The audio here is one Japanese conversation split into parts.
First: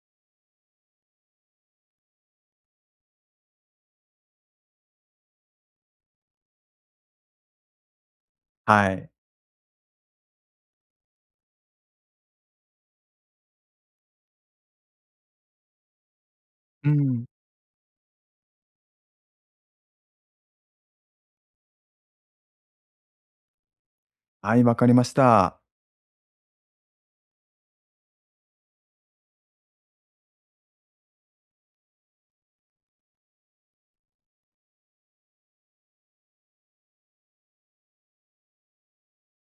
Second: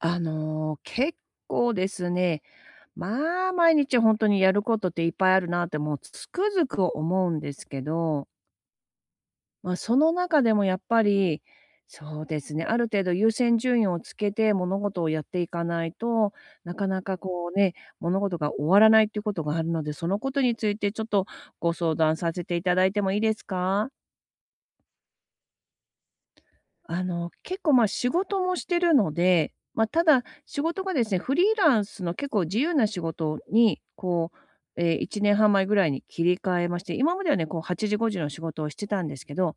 結構ですね、まあ、毎日本当にやることっていっぱいあるなって、もうつくづく思うんですけど、はい。まあ、その中でもやっぱり、そうですね、ある程度優先順位をつけて物事をやっていかないと、なかうなかん。こうね、物事が終わらないっていうことがあるので、そのことについてちょっとご相談させていただいてもいいですか？はい、わかりました。結構、ま、仕事もしてるので、まあ、ただ、仕事がですね、フリーランスの結構自由な仕事に、こう、1年半前ぐらいに切り替えまして、今まではね、こう8時5時の仕事をしてたんですけど、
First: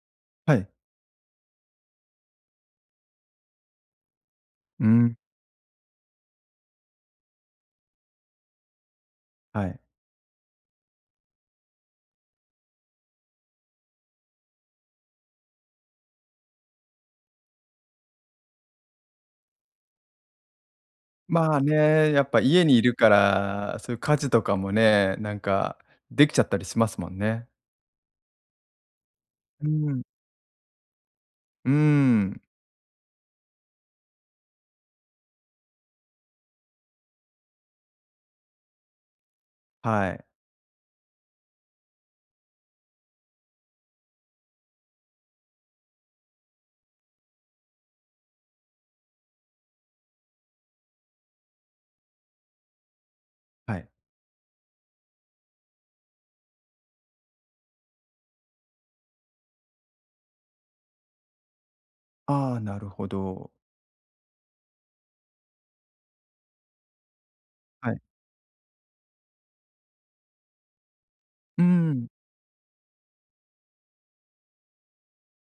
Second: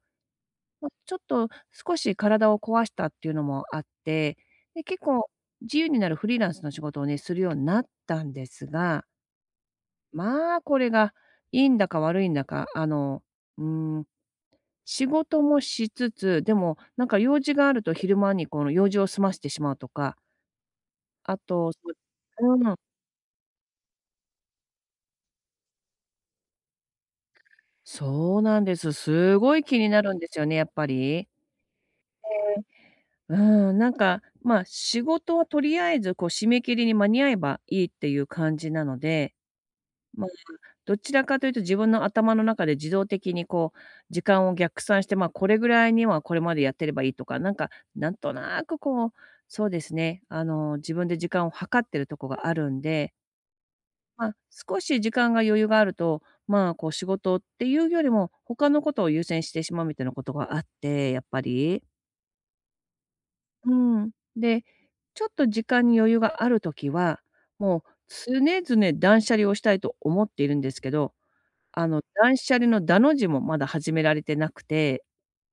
はい。まあ、ちょっと少し体を壊したっていうのもあって、で、う結ん。構自由になるフリーランスの仕事をね、するようになったんですが、はい。まあ、これがいいんだか悪いんだか、うーん、仕事もしつつ、でも、なんか用事があると昼間にこの用事を済ませてしまうとか、あまあと、そう。ね、やっぱう家ん、にいるから、そういう家事とかもね、なんかできちゃったりしますもんね。そうなんです。すごいう気にん。なるんですよね、やっぱり。うーん、うん、なんか、まあ、仕事はとりあえずこう締め切りに間に合えばいいっていう感じなので、はい、まあ、どちらかというと自分の頭の中で自動的にこう、時間を逆算して、まあ、これぐらいにはこれまでやってればいいとか、なんか、なんとなくこう、そうですね、自分で時間を計ってるとこがあるんで、はい。まあ、少し時間が余裕があると、まあ、こう仕事っていうよりも、他のことを優先してしまうみたいなことがあって、やっぱり。ああ、なるほど。うん。で、ちょっと時間に余裕があるときは、もうはい。常々断捨離をしたいと思っているんですけど、うん。断捨離のダの字もまだ始められてなくて。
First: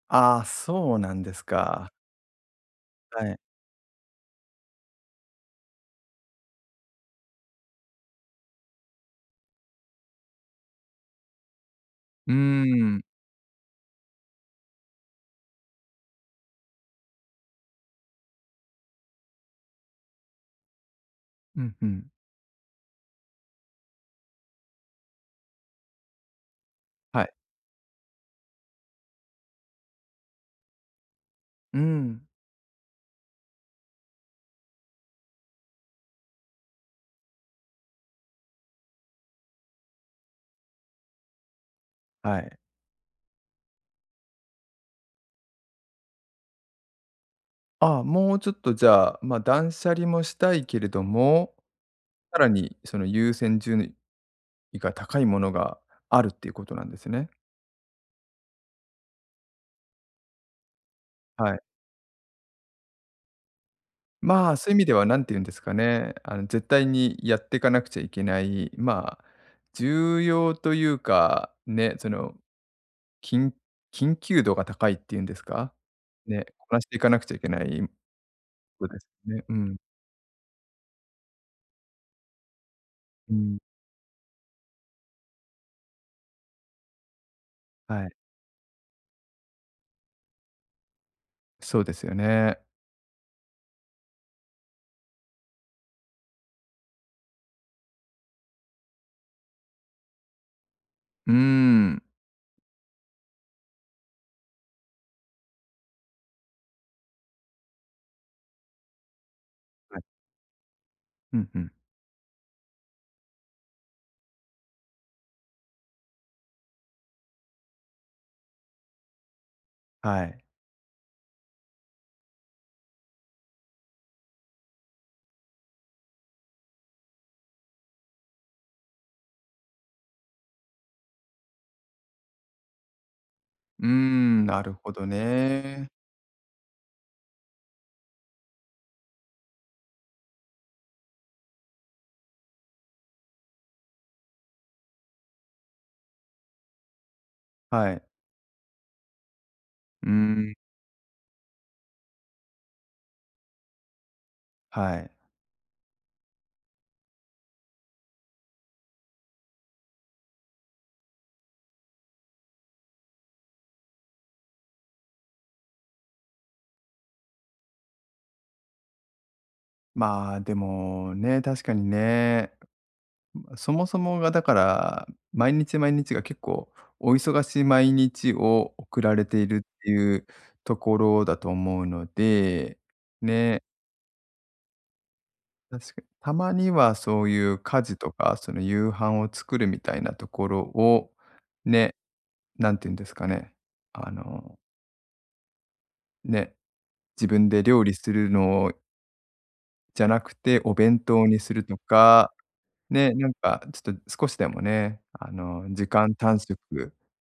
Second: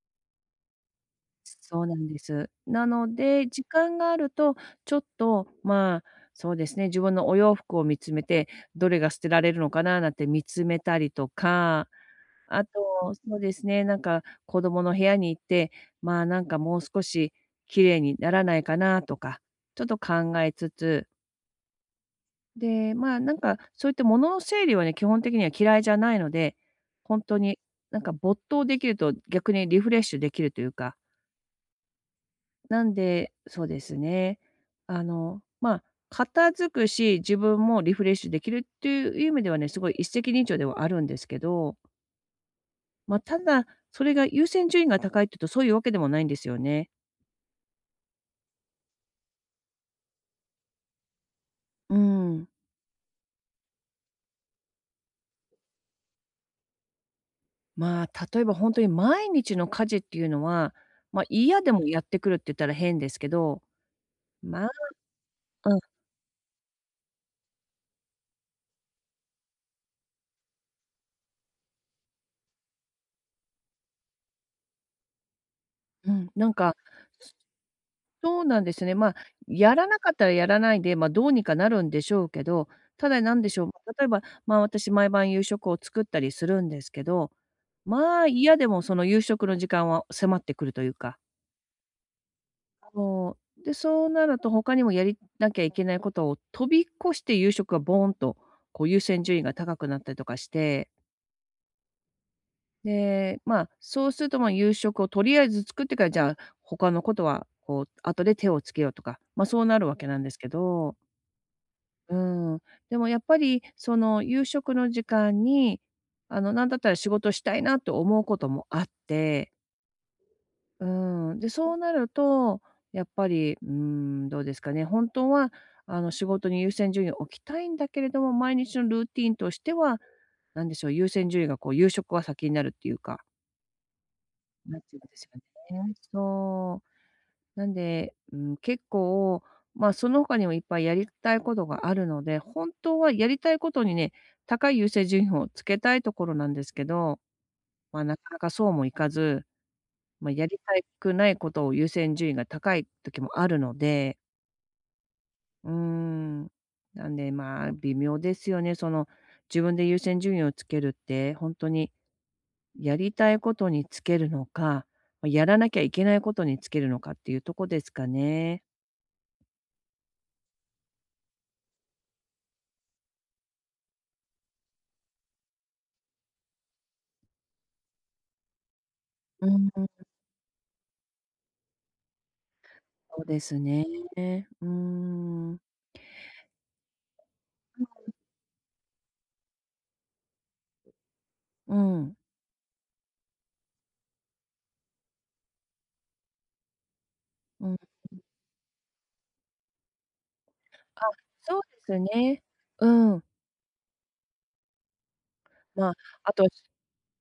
ああ、そうなんですそうか。なんです。なのはい。で、時間があると、ちょっと、まあ、そうですね、自分のお洋服を見つめて、どれが捨てられるのかななんて見つめたりとか、うーあと、ん、そうですね、なんか子供の部屋に行って、まあ、なんかもう少し綺麗にならないかなとか、ちょっと考えつつ。うんうん。で、まあ、なんか、そういった物の整理はね、基本的には嫌いじゃないので、ほんはい。とに、なんか没頭できると逆にリフレッシュできるというか、うん、なんで、そうですね、まあ、片付くし、自分もリフレッシュできるっていう意味ではね、すごい一石二鳥ではあるんですけど、はい。まあ、ただ、それが優先順位が高いっていうと、そういうわけでもないんですよね。ああ、もうちょっとじゃあ、まあ、断捨離もしたいけれども、うさらん。にその優先順いが高いものがあるっていうことなんですね。まあ、例えばほんとに毎日の家事っていうのは、まあ、はい。嫌でもやってくるって言ったら変ですけど、まあ、まあ、うそういう意味ん。ではなんて言うんですかね、絶対にやっていかなくちゃいけない、まあ、重要というか、ね、その緊、緊急度が高いっていうんですか、うん、ね、なんこか、なしていかなくちゃいけないそうなんですことね。ですまあ、よね。うやん。らなかったらやらないで、まあ、どうにかなるんでしょうけど、ただうなんでん。しょう、例えば、まあ、私毎晩夕食を作ったりするんですけど、はい。まあ、嫌でもその夕食の時間は迫ってくるというか、そうですよね。そう。で、そうなると他にもやりなきゃいけないことを飛び越して夕食がボーンとこう優先順位が高くなったりとかして。うーん。で、まあ、そうすると、まあ、夕食をとりあえず作ってから、じゃあ、他のことは、こう、後で手をつけようとか、まあ、そうなるわはい。けなんですけど、うんうん。うん。でもやっぱり、その、夕食の時間に、なんだったら仕事したいなと思うこともあって、はい。うん。で、そうなると、やっぱり、うん、どうですかね、本当は、仕事に優先順位を置きたいんだけれども、毎日のルーティンとしては、なんでしょう、優先順位が、こう、夕食が先になるっていうか。うーん、なるなっちほゃうんどですよね。ね。そう。なんで、うん、結構、まあ、その他にもいっぱいやりたいことがあるので、本当はやりたいことにね、高い優先順位をつけたいところなんですけど、はまい。あ、なかなかそうもいかず、うーまあ、やん、りたくないことを優先順位が高い時もあるので、はい。うーん。なんで、まあ、微妙ですよね。その、自分で優先順位をつけるって、本当にやりたいことにつけるのか、ま、やらなきゃいけないことにつけるのかっていうとこですかね。まあ、でもね、確かにね。そもそもがだから、毎日毎日が結構お忙しい毎日を送られていうるん、っていうところだと思うので、そうですね、ね。うーん。確かにたまにはそういう家事とか、その夕飯を作るみたいなところを、うね、ん、なんていうんですかね、あの、ね、自分でうん。料理するのじゃなくてお弁あ、当にすそうるとですか、ね。ね、うん。なんかちょっと少しでもね、時まあ、間あ短と、縮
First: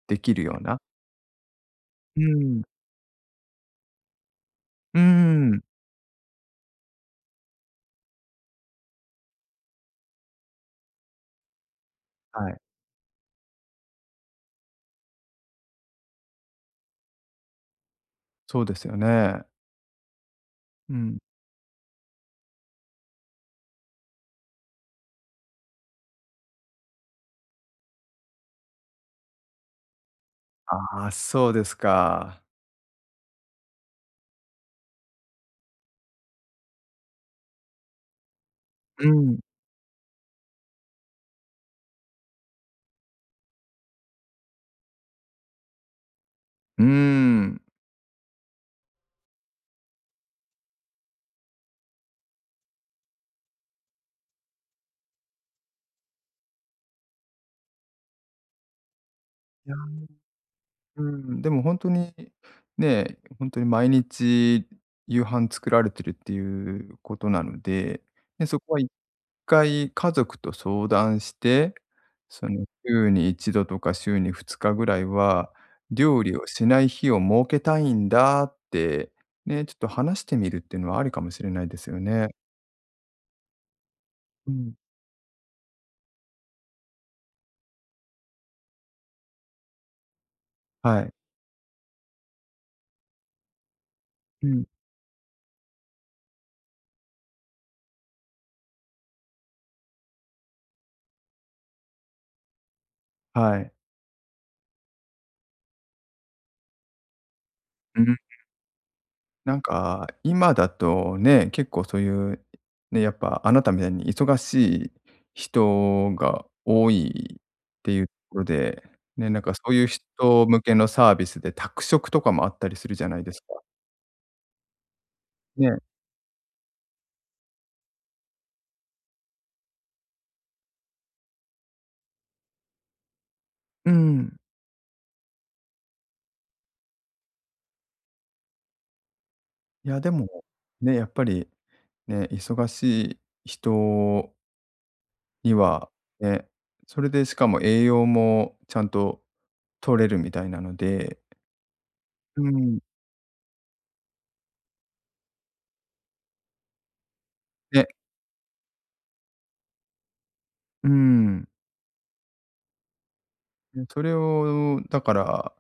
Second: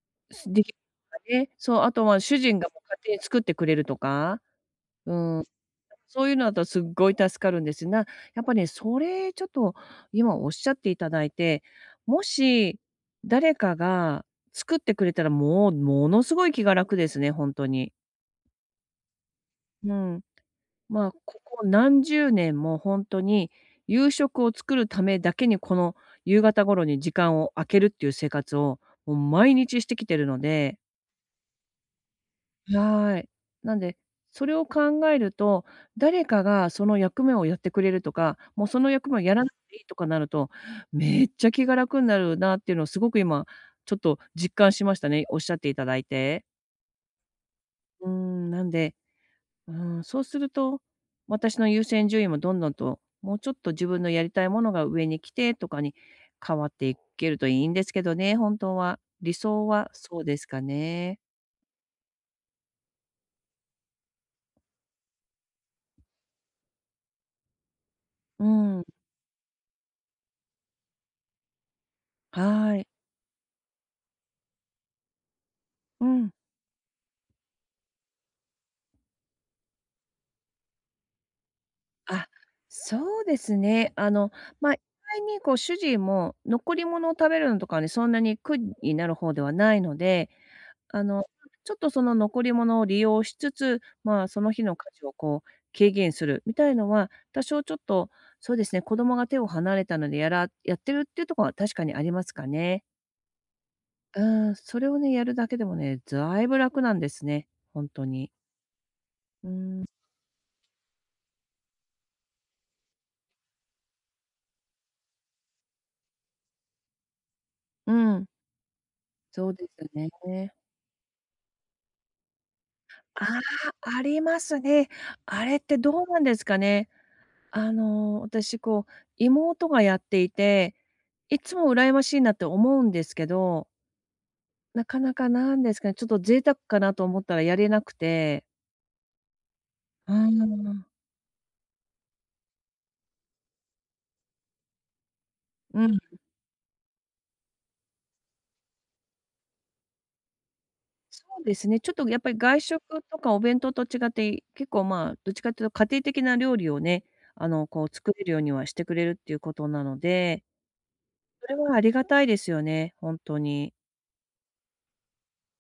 できるすようでき な ね、そう、あとはう主人ん。がもう勝手に作ってくれるとか、ううん。ん。そういうのだとすっごい助かるんですな。やっぱね、それちょっと今おっしゃっていただいて、もはい。し誰かが作ってくれたらもうものすごい気が楽ですね、本当に。そうですよね。うん。うまあ、ん。ここ何十年も本当に夕食を作るためだけに、この夕方頃に時間を空けるっていう生活を、もう毎日してきてるので。ああ、そうですか。はい。なんで、それを考えると、誰かがその役目をやってくれるとか、もうそのう役目をやん。らなくていいとかなると、めっちゃ気が楽になるなっていうのをすごく今、ちょっと実感しましたね、おっしゃっていただいて。うーん。なんで、そうすると、私の優先順位もどんどんと、もうちょっと自分のやりたいものが上に来てとかに変わっていけるといいんですけどね、本当は。理想いや、はそうですかうね。ん、でもほんとに、ね、ほんとに毎日夕飯作られてるっていうことなので、うね、そこはん、一回家族と相談して、そのはい。週に一度とか週に二日ぐらいは、う料ん。理をしない日を設けたいんだって、ね、ちょっと話してみるっていうのはありかもしれないですよあ、ね。そうですね。うまん。あ、意外にこう主人も残り物を食べるのとかにそんなに苦になる方ではないので、はあい。の、ちょっとその残り物を利用しつつ、まあ、そうの日ん。の価値をこう軽減するみたいのは、多少ちょっと、そうですね、子供が手を離れたのでやってるっていうところは確かにありますかね。はい。うん、それをね、やるだけでもね、だいぶ楽なんですね、本う当ん。に。うなんん、か、今だとね、結構そういう、ね、やっぱあなたみたいに忙しい人が多いってういうとん、ころで、ね、なんそかうそでういすうね。人向けのサービスで宅食とかもあったりするじゃないあですか。あ、ありますね。あれっね。てどうなんですかね。私こう、妹がやっていて、いつも羨ましいなって思うんですけど、うん。なかなかなんですかね、ちょっと贅沢かなと思ったらやれなくて。いやでうーも、ん。ね、やっぱりね、忙しい人にうは、ん、ね、それでしかも栄養もちゃんと取れるみたいなので、そうですね。ちょっとやっぱりう外ん。食とかお弁当と違って、結構まあ、どっちかっていうと家庭的な料理をね、こね、う作れるようにはしてくれるっていうことなので、うん。それはありがたいですよね、本当に。うん、それを、だから、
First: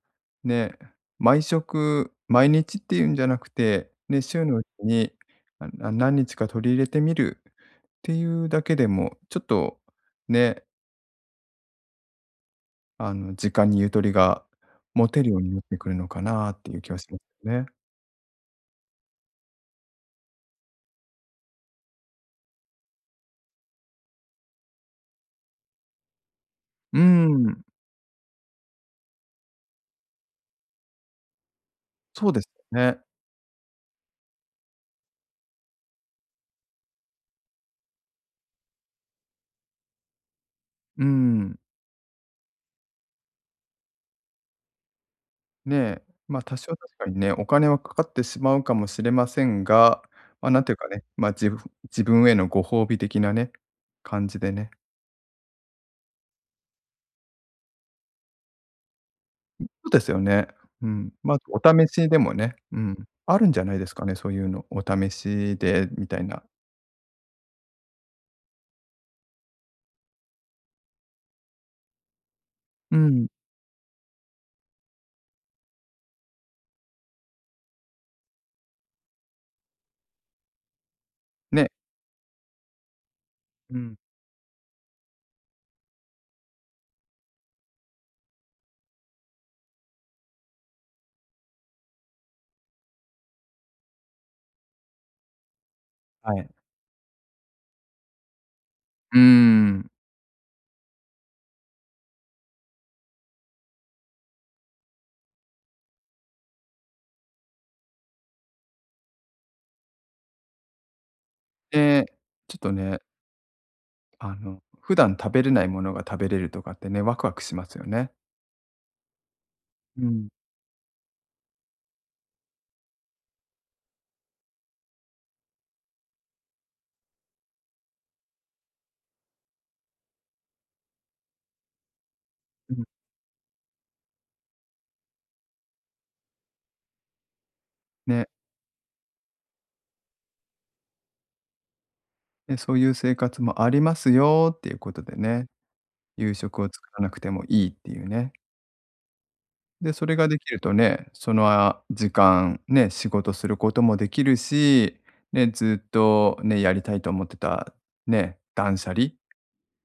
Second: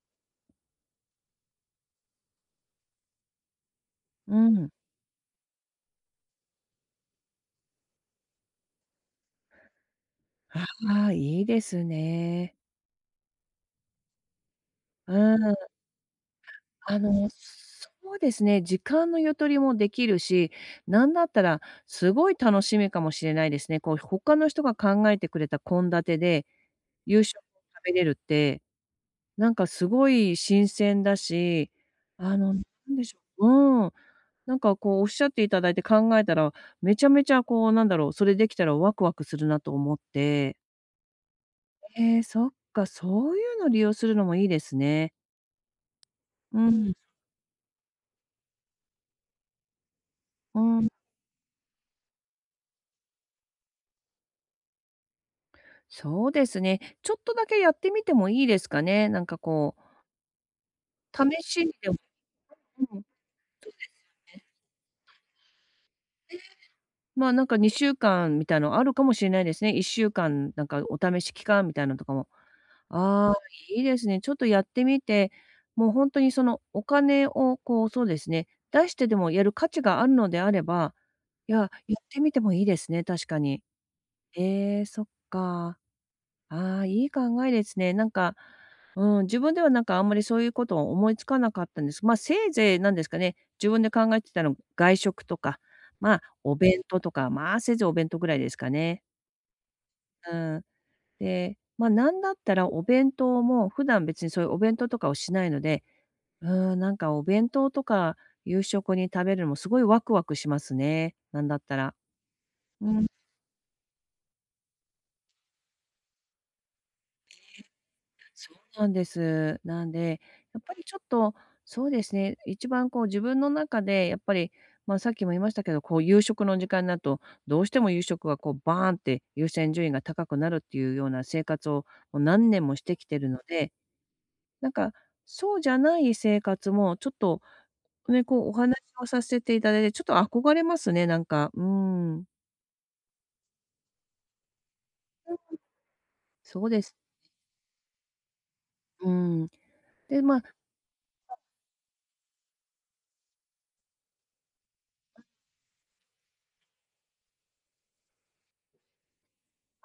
ね、毎食、毎日っていうんじゃなくて、ね、う週のうちん。に、ああ、何日か取り入れてみるっていうだけでも、ちょっとね、ああ、いいですね。時間にゆとりが持うてるようになっん。てくるのかなっていう気はしますね。そうですね、時間のゆとりもできるし、なんだったらすごい楽しみかもしれないですね。こう他の人が考えてくれた献立で、う夕食をん、食べれるって、なんかすごい新鮮だし、そうですなよんね。でしょう、うん、なんかこうおっしゃっていただいて考えたら、めちゃめちゃこうなんだろう、それできたらワクワクするなと思って。うん、ええ、そっか、そういうの利用するのもいいですね。ね、ま、多う少ん。確かにね、お金はかかってしまうかもしれませんが、ま、なうんていうかん、ね、ま、自分へのご褒美的なね、感じでねそうですね。ちょっとだけやってみてもいいですかね。なんかそこう、うですよね。うん。まあ、試おしに試でも、しでもね、うん。うん、あるんじゃないですかね、そういうの。お試しでみたいな。まあなんか2週間みたいのあるかもしれないですね。1週間なんかお試し期間みたいなのとかも。うん。ああ、いいですね。ちょっとやってみて、もう本当にそのお金をこう、そうですね、出してでもやる価値があるのであれば、いや、ね。やってみてもいいですね、確かに。うん。ええ、そっか。ああ、いい考えですね。なんか、うん、自分ではなんかあんまりそういうことを思いつかなかったんです。まあ、せいぜいなんですかね、自分で考えてたの、外食とか、まあ、はい。お弁当とか、まあ、せいぜいお弁当ぐらいですかね。うーん。うん。で、まあ、なんだったらお弁当も、普段別にそういうお弁当とかをしないので、うん、なんかお弁当とか夕食に食べるのもすごいワクワクしますね。なんだったら。で、ちょっとうね、ん。普段食べれないものが食べれるとかってね、ワクワクしますよね。そうなんです。なんうで、ん。やっぱりちょっと、そうですね、一番こう自分の中でやっぱり、まあ、さっきも言いましたけど、こう夕食の時間になると、どうしても夕食がこうバーンって優先順位が高くなるっていうような生活をもう何年うもしん。てきてるので、なんかそうじゃない生活もちょっとね、ね。こうお話をさせていただいて、ちょっと憧れますね、なんか。うーん、で、そういう生活もありますよっていうことでね、夕食そをう作です。らなくてもいいっていうね。うん。で、それで、がまであきるとね、その、あ、時間、ね、仕事することもできるし、ね、ずっとね、やりたいと思ってた、ね、断捨離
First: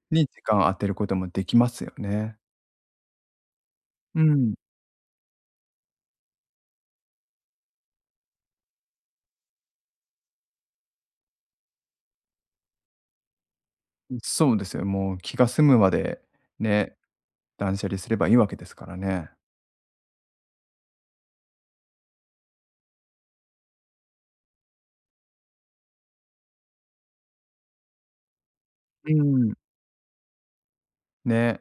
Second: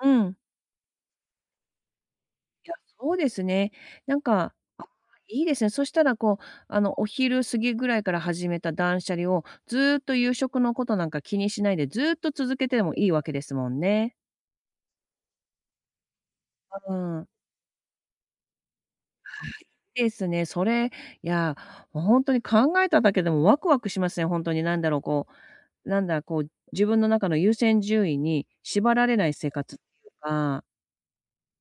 うにん。時間を当てることもできますよね。いや、そうですね。なうんん、か、あ、いいですね。そしたらこう、お昼過ぎぐらいから始めた断捨離を、ずーっと夕食のことなんか気にしないで、ずーっと続けてもいいわけですもんね。そうですよ。もう気が済むまで、うね、ん。断捨離すればいいわけですからね。ですね。それ、いや、もう本当に考えただけでもワクワクしますね。本当になんだろう、こう、なんだ、こう、自分の中の優先順位に縛られうない生ん、活っていうか、ね、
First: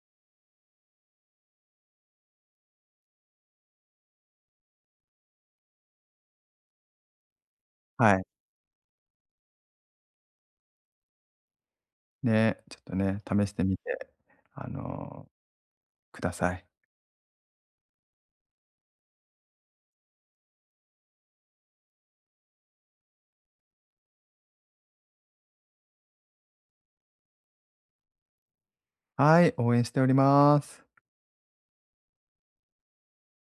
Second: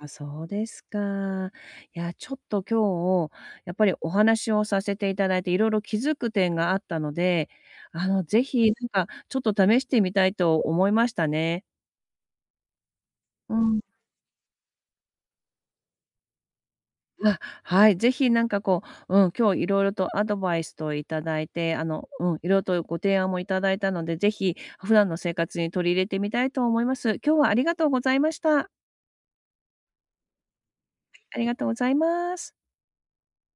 あ、そうですか。いや、ちょっと今日、やっぱりお話をさせていただいて、いろいろ気づく点があったので、はい、ぜひ、なんか、ちょっと試してみたいと思いましたね。ね、ちょっとね、試しうてみん。て、あの、ください。あ、はい、ぜひなんかこう、うん、今日いろいろとアドバイスといただいて、うん、いろいろとご提案もいただいたので、ぜひ普段の生活に取り入れてみたいと思います。今日はありがとうございました。はい、応援しております。ありがとうございます。